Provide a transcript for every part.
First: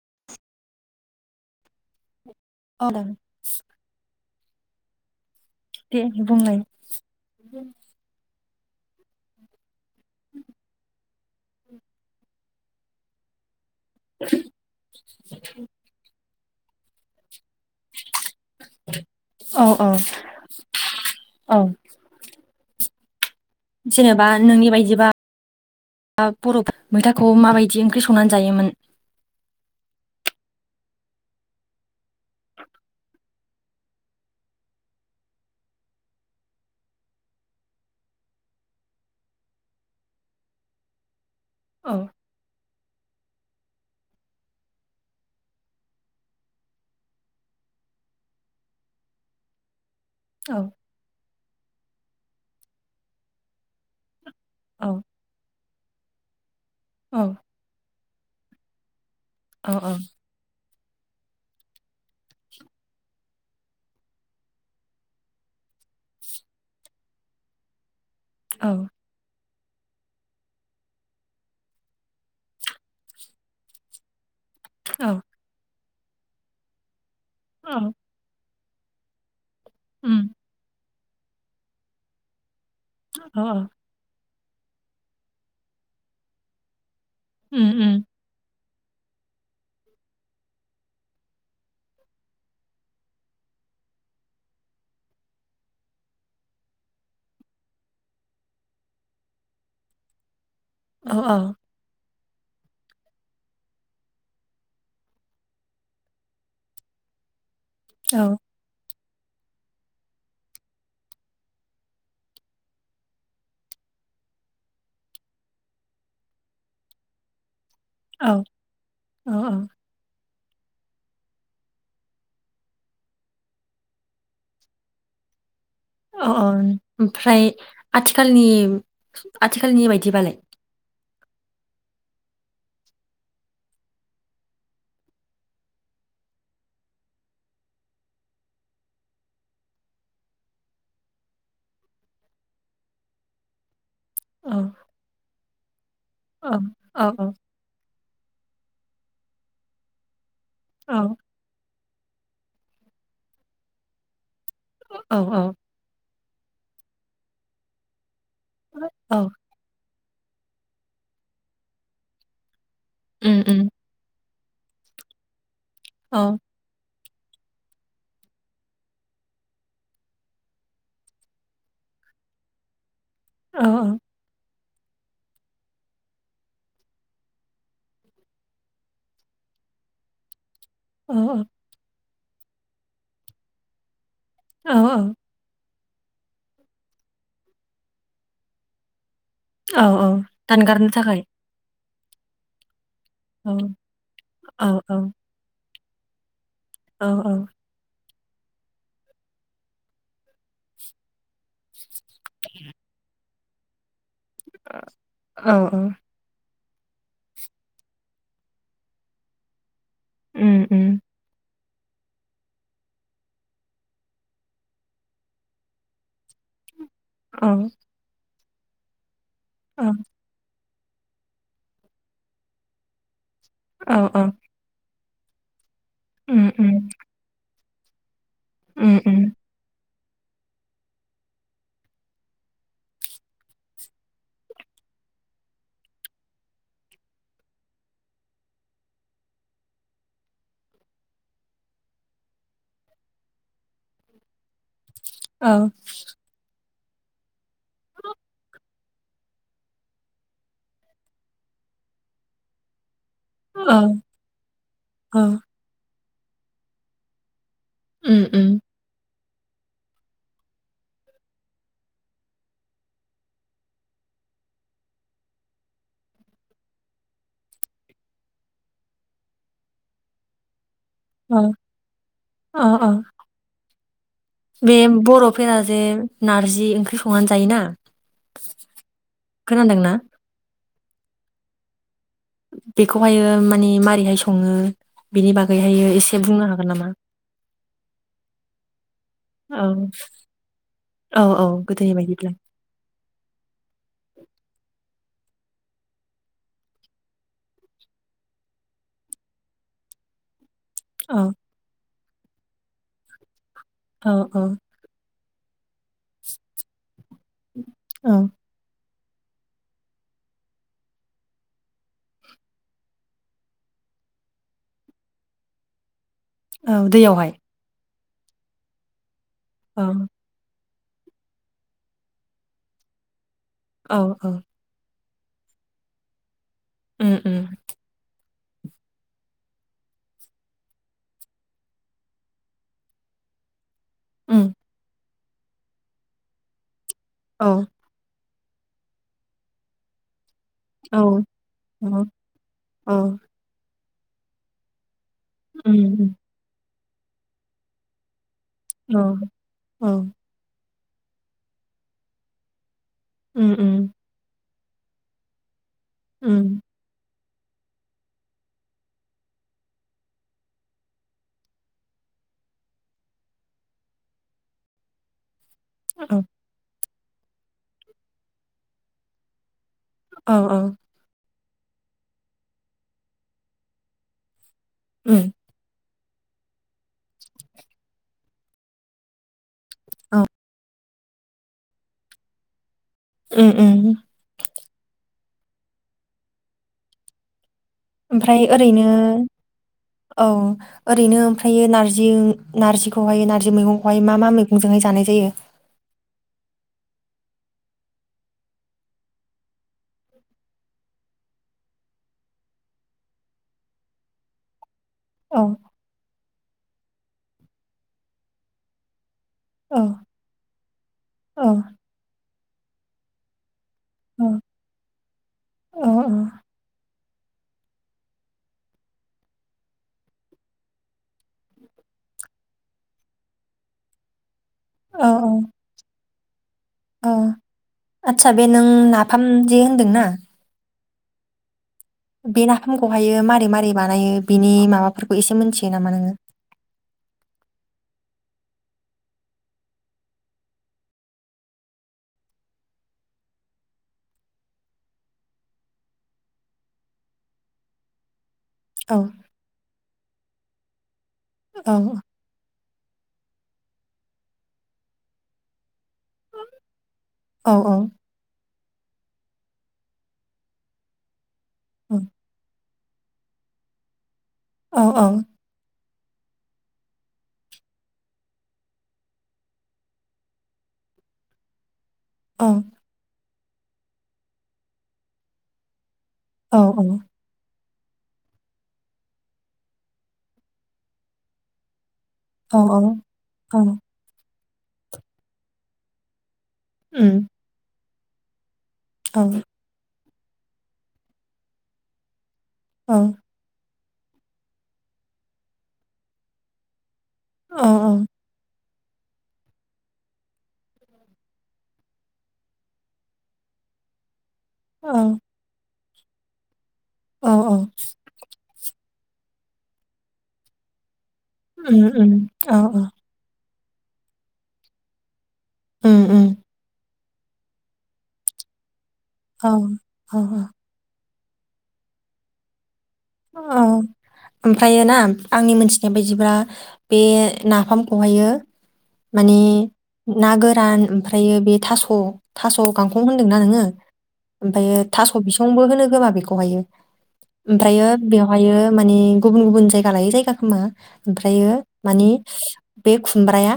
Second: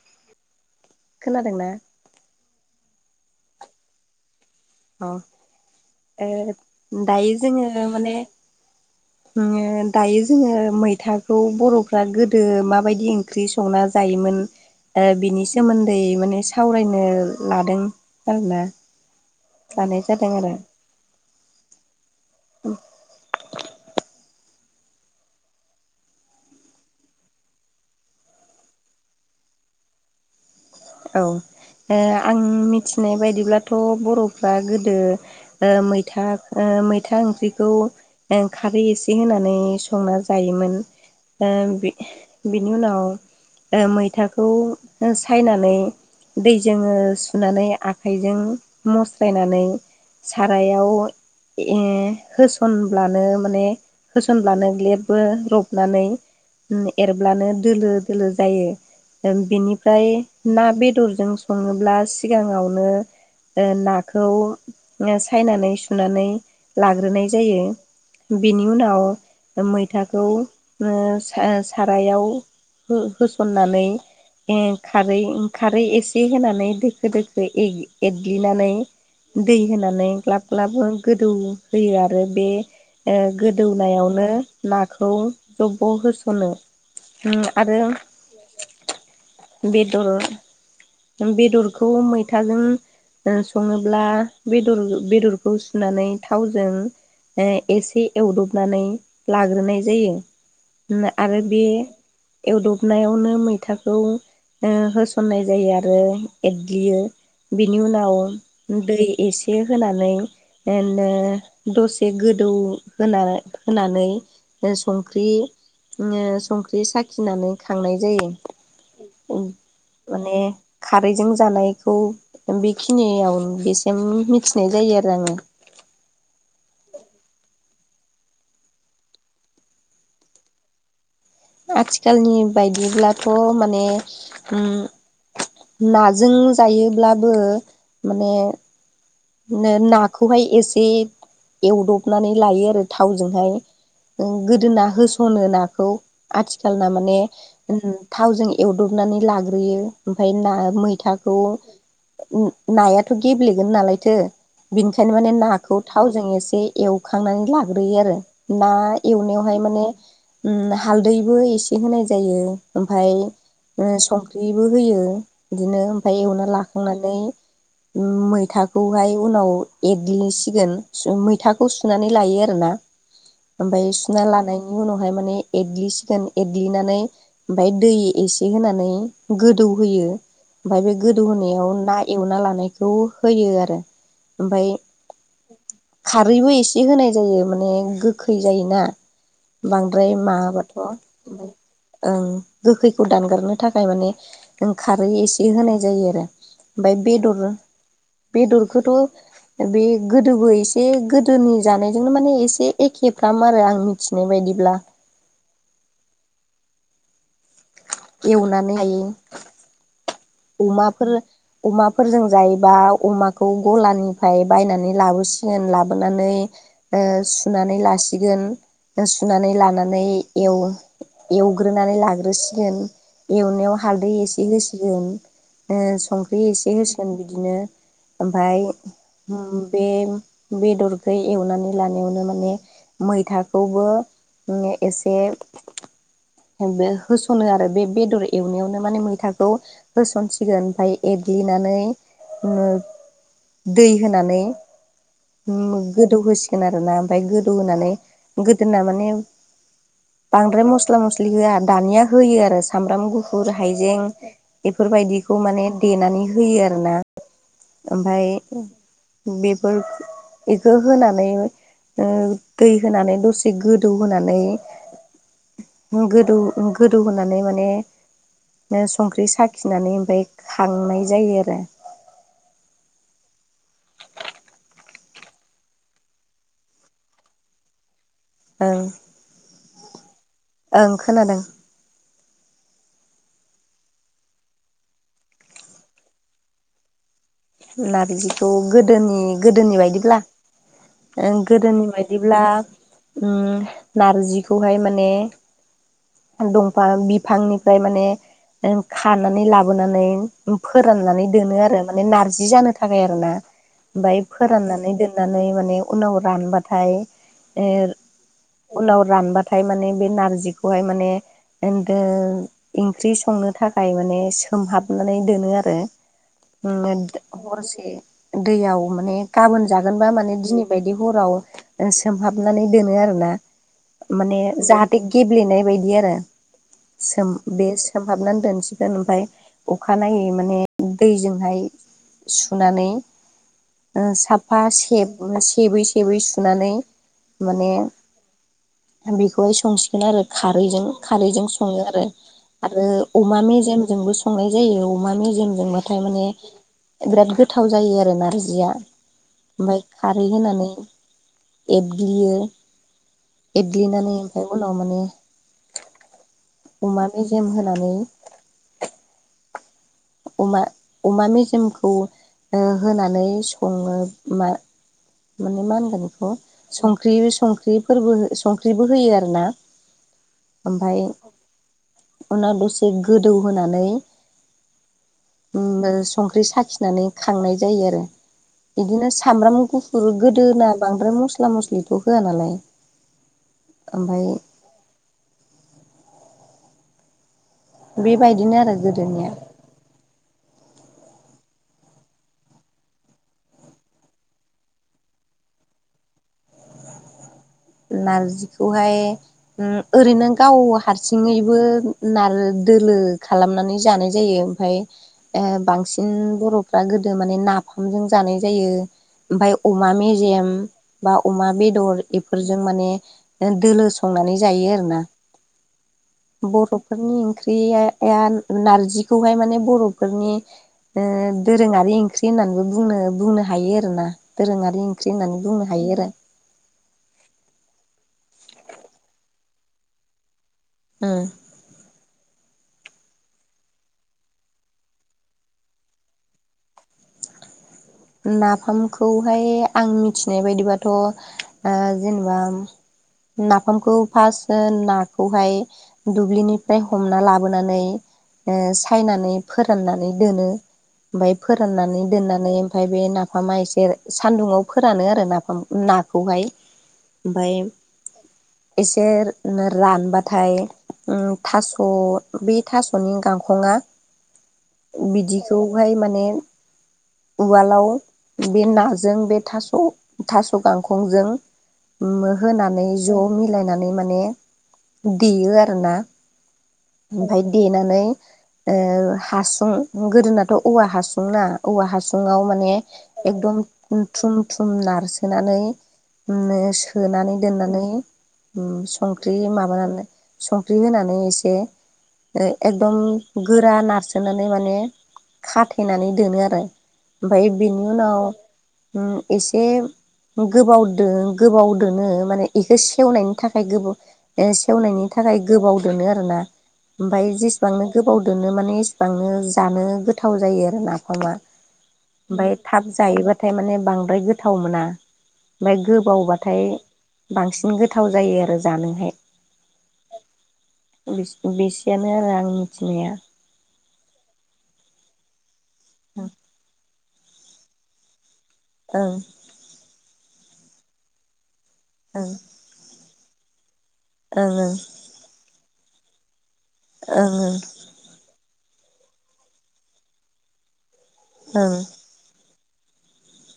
[inaudible] खोनादोंना? अ अ ओ बुंलाय दायो जोङो माने [unintelligible] दायो जोङो मैथा खौ बर'फ्रा गोदो माबायदि ओंख्रि स संना जायोमोन ओ बिनि सोमोनदै माने सावरायनो लादों। आरोना औ औ लानाय जादों आरो। औ। अ जेनेबा नोंनि बायदिबा। दा बर'फ्रा मैथाखौ माबायदि ओंख्रि संनानै जायोमोन? औ। ओ आं मिथिनाय बायदिब्लाथ' बर'फ्रा गोदो ओ मैथा ओ। मैथा ओंख्रिखौ ओ खारै इसे होनानै संना जायोमोन। ओ बि औ बिनि उनाव ओ मैथाखौ ओ सायनानै नै दैजोङो सुनानै आखाइजों मस्रायनानै औ सारायाव ए होस'नब्लानो माने होस'नब्लानो औ ग्लेबो र'बनानै औ एरब्लानो दोलो दोलो जायो औ बिनिफ्राय ना बेदरजों सङोब्ला सिगाङावनो ओ नाखौ सायनानै सुनानै लाग्रोनाय जायो। बिनि औ उनाव मैथाखौ ओ सा सारायाव हो होस'ननानै ए औ खारै ओं खारै एसे होनानै दोखो दोखो एग औ एदग्लिनानै दै होनानै उम ग्लाब ग्लाब गोदौ होयो आरो बे ओ औ औ गोदौनायावनो नाखौ जब' होस'नो। ओम उम आरो। उम बेदर बेदरखौ मैथाजों। ओ सङोब्ला बेदर बेदरखौ सुनानै थावजों ओ एसे एवदबनानै लाग्रोनाय जायो। औ आरो बे एवदबनायावनो मैथाखौ ओ होस'न्नाय जायो आरो एदग्लियो बेनि उनाव औ दै एसे होनानै ओ नो दसे गोदौ होना होनानै संख्रि नो संख्रि साखिनानै खांनाय जायो । अ अ। ने खारैजों जानायखौ बेखिनियाव बेसिम मिथिनाय जायो आरो ओम‌ अ अ ओमफ्राय आथिखालनि आथिखालनि बायदिबालाय? आथिखालनि बायदिब्लाथ' माने ओम। नाजों जायोब्लाबो माने। नो नाखौहाय एसे एवद'बनानै लायो आरो थावजोंहाय ओ औ गोदोना होस'नो नाखौ औ आथिखालना औ माने। थावजों एवदबनानै लाग्रोयो ओमफ्राय ना मैथाखौ ओम नायाथ' गेब्लेगोन नालायथो बिनिखायनो औ माने औ नाखौ थाव जों एसे एवखांनानै लाग्रोयो आरो ना औ एवनायावहाय माने ओम हालदैबो इसे होनाय जायो ओमफाय उम उम ओ संख ख्रिबो होयो बिदिनो ओमफाय औ एवना लाखांनानै ओम मैथा खौहाय उनाव एग्लिसिगोन सु मैथाखौ सुनानै लायो आरोना औ ओमफ्राय सुना लानाय नि उनाव एरग्लि सिगोन एरग्लिनानै ओमफाय दै एसे होनानै गोदौ गो गोदौ होयो ओमफ्राय बे औ गोदौ होनायाव ना एवना लानायखौ होयो आरो ओमफ्राय औ खारैबो एसे होनाय जायो माने गोखै जायोना औ औ बांद्राय माबाबाथ' दानगारनो थाखाय ओं गोखैखौ दानगारनो औ थाखाय माने औ खारै औ एसे होनाय जायो आरो ओमफ्राय औ बेदर बेदरखौथ' बे गोदोबो एसे गोदोनि जानायजोंनो माने एसे एखे फ्राम आरो आंनि औ औ एवनानै जायो उम उम अमाफोर अमाफोरजों जायोबा अमाखौ गलानिफ्राय बायनानै लाबोसिगोन लाबोनानै ओ औ सुनानै लासिगोन सुनानै औ लानानै एवो एवग्रोनानै लाग्रोसिगोन एवनायाव औ हालदै औ एसे होसिगोन संख्रि उम एसे उम होसिगोन बिदिनो ओमफाय उम उम बे बेदरखो एवनानै लानायावनो माने मैथाखौबो एसे बे होसनो आरो बे बेदर एवनायावनो माने मैथाखौ होसनसिगोन ओमफ्राय एर ग्लिनानै ओ दै होनानै औ गोदौ होसिगोन आरो ना ओमफ्राय गोदौ होनानै गोदोना माने बांद्राय मस्ला मस्लि होआ दानिया होयो आरो सामब्राम गु फुर औ हाइजें औ बेफोरबायदिखौ माने देनानै होयो आरोना ओमफ्राय उम उम बेफोर बेखौ होनानै ओ दै होनानै दसे गोदौ होनानै गोदौ गोदौ होनानै माने संख्रि साखिनानै ओमफ्राय खांनाय जायो औ आरो औ औ बे बर'फोराजे नारजि ओंख्रि संनानै जायोना औ खोनादोंना ओं खोनादों बेखौहायो माने मारैहाय सङो बेनि बागैहायो एसे बुंनो हागोन नामा? नारजिखौ गोदोनि गोदोनि औ बायदिब्ला गोदोनि बायदिब्ला उम नारजिखौहाय माने [inaudible] दंफां बिफांनिफ्राय माने खानानै लाबोनानै औ फोराननानै दोनो आरो माने नारजि जानो थाखाय आरो ना औ ओमफ्राय औ फोराननानै दो नानै उनाव रानबाथाइ औ उनाव रानबाथाय माने बे नारजिखौहाय माने ओनदो [unintelligible] ओंख्रि संनो थाखाय माने सोमहाबनानै दोनो आरो औ दैयावहाय हरसे दैयाव माने गाबोन औ जागोनबा माने दिनै बायदि हराव सोमहाबनानै दोनो आरोना औ माने औ जा गेब्लेनाय बायदि आरो उम सोम उम बे सोमहाबनानै दोनसिगोन ओमफ्राय अखानायनायै माने दैजोंहाय सुनानै उम साफा से सेबै सेबै सुनानै। औ माने बेखौहाय संसिगोन आरो खारैजों औ खारैजों सङो आरो आरो औ अमा मेजेमजोंबो संनाय जायो। अमा उम मेजेमजोंबाथाय उम माने एराद गोथाव जायो आरो नारजिया। जिया औ ओमफ्राय औ खारै होनानै एरग्लियो उम उम एग्लिनानै ओमफाय उनाव माने उम अमा मेजेम होनानै। अमा अमा मेजेमखौ ओ होनानै सङो मा माने मा होनगोन औ बेखौ संख्रि संख्रिफोरबो संख्रिबो होयो आरो ना। औ औ ओमफ्राय उनाव दसे गोदौ होनानै। उम ओ संख्रि साखिनानै खांनाय जायो आरो बिदिनो। सामब्राम गुफुर औ गोदोना बांद्राय मस्ला मस्लिखौ होया नालाय। ओम ओम ओमफ्राय ओमफ्राय बेबायदिनो आरो ओरैनो गोदोनिया औ ओरैनो ओमफ्राय नारजि नारजिखौहाय नारजि मैगंखौहाय मा मा मैगंजोंहाय जानाय। जायो। [inaudible] नारजिखौहाय ओरैनो ओ गाव हारसिङैबो नारजि। दोलो खालामनानै जानाय जायो ओमफ्राय औ ओ बांसिन बर'फ्रा गोदो माने नाफामजों जानाय जायो। ओमफ्राय औ अमा मिजेम बा औ अमा बेदर। फोरफोरजों माने दोलो औ संनानै जायो आरोना। औ बर'फोरनि ओंख्रिया नारजिखौहाय माने बर'फोरनि ओ दोरोङारि ओंख्रि होननानैबोनो बुंनो बुंनो हायो आरो ना दोरोङारि औ ओंख्रि होननानै बुंनो हायो आरो। औ आदसा बे नों नाफाम जे होनदोंना। ओम बे नाफामखौहायो मारै मारै बानायो बिनि माबाफोरखौ एसे मोनथियो नामा नोंथां? [inaudible] नाफामखौहाय आं मिथिनाय बायदिबाथ' ओ जेनेबा। नाफामखौ फार्स्ट नाखौहाय दुब्लिनिफ्राय हमना लाबोनानै। ओ औ सायनानै फोराननानै दोनो ओमफाय औ फोराननानै दोननानै। ओमफ्राय बे नाफामा एसे सानदुङाव फोरानो आरो नाफाम। नाखौहाय औ ओमफाय औ एसे रानबाथाय ओ थास' बे थास'नि गांखंआ औ औ बिदिखौहाय माने उवालाव बे नाजों बे थास' थास' गांखंजों। ओ होनानै ज' मिलायनानै माने देयो आरो ना। औ औ। देनानै हासुं ओ गोदोनाथ' औवा हासुंना औवा हासुं। सुङाव औ माने औ एकदम थुम थुम नारसोनानै। ओ उम सोनानै दोननानै। औ संख्रि माबानानै संख्रि होनानै एसे ओ औ एकदम गोरा नारसोनानै माने खाथेनानै दोनो आरो। ओमफ्राय औ औ बेनि उनाव एसे गोबाव दो गोबाव दोनो माने इखौ सेवनायनि थाखाय गोबाव सेवनायनि औ थाखाय गोबाव दोनो आरो ना ओमफाय औ औ जेसेबांनो गोबाव दोनो माने बांनो जानो गोथाव जायो आरो नाफामा उम उम औ ओमफ्राय औ थाब जायोबा थाय माने बांद्राय गोथाव मोना ओमफ्राय उम उम गोबावबाथाय बांसिन गोथाव जायो आरो जानोहाय औ औ औ बिस बिसेयानो आरो आं मिथिनाया औ ओमफ्रायो ना आंनि मोनथिनाय बायदिब्ला बे नाफामखौहायो ओं माने ना गोरान ओमफ्रायो बे थास' ओं गांखं गांखं होनदों ना नोंडो ओमफ्राय ओं थासंबो होनो गोबा बेखौहायो ओं ओं बेयो माने गुबुन गुबुन जायगा लायै जायगा खोमा ओमफ्रायो ओं ओं माने बे खुमब्राया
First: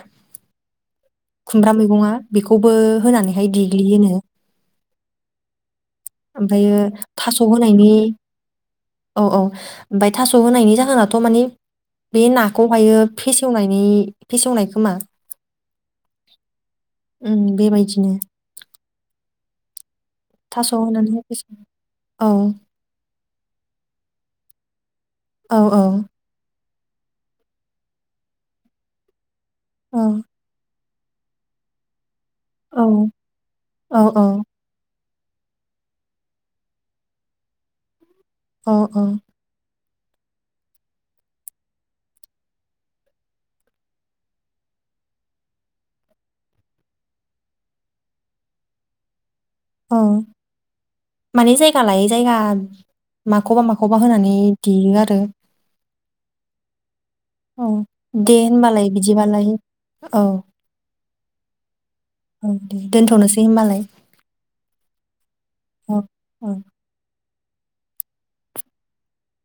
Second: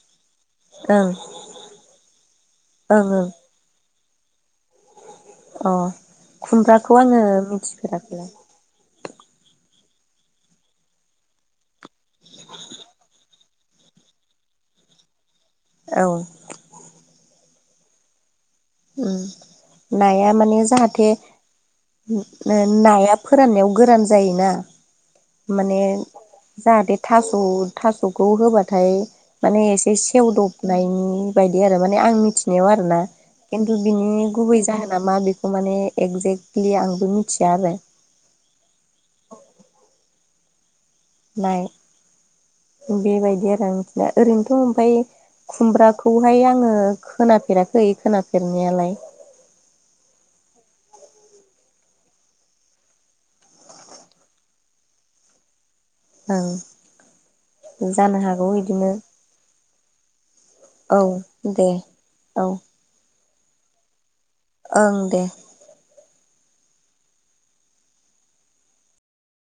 ओं खुमब्रा मैगङा बेखौबो ओं होनानैहाय देग्लियोनो अ ओमफ्रायो खुमब्राखौ आङो थास' होनायनि मिथिफेराखैलाय औ औ ओमफ्राय थास' होनायनि जाहोनाथ' माने बे नाखौहायो फेसेवनायनि फेसेवनाय खोमा औ उम बेबायदिनो उम नाया माने थास' जाहाथे होनानै फेसेव औ नाया फोराननायाव गोरान जायोना औ माने जाहाथे थास' थास'खौ होबाथाय माने एसे औ सेवदब नायनि बायदि आरो माने आं मिथिनायाव आरोना खिन्थु औ बिनि गुबै जाहोन ना मा बेखौ माने एक्जेक्टलि आंबो मिथिया आरो औ औ नाय बेबायदि आरो आंथिना ओरैनोथ' ओमफ्राय खुमब्राखौहाय आङो खोनाफेराखै खोनाफेरनायालाय औ माने जायगा लायै जायगा माखौबा माखौबा होनानै देयो आरो औ औ दे होनबालाय बिदिबालाय औ औ दे औ दे दोनथ'नोसै होनबालाय ओं दे औ औ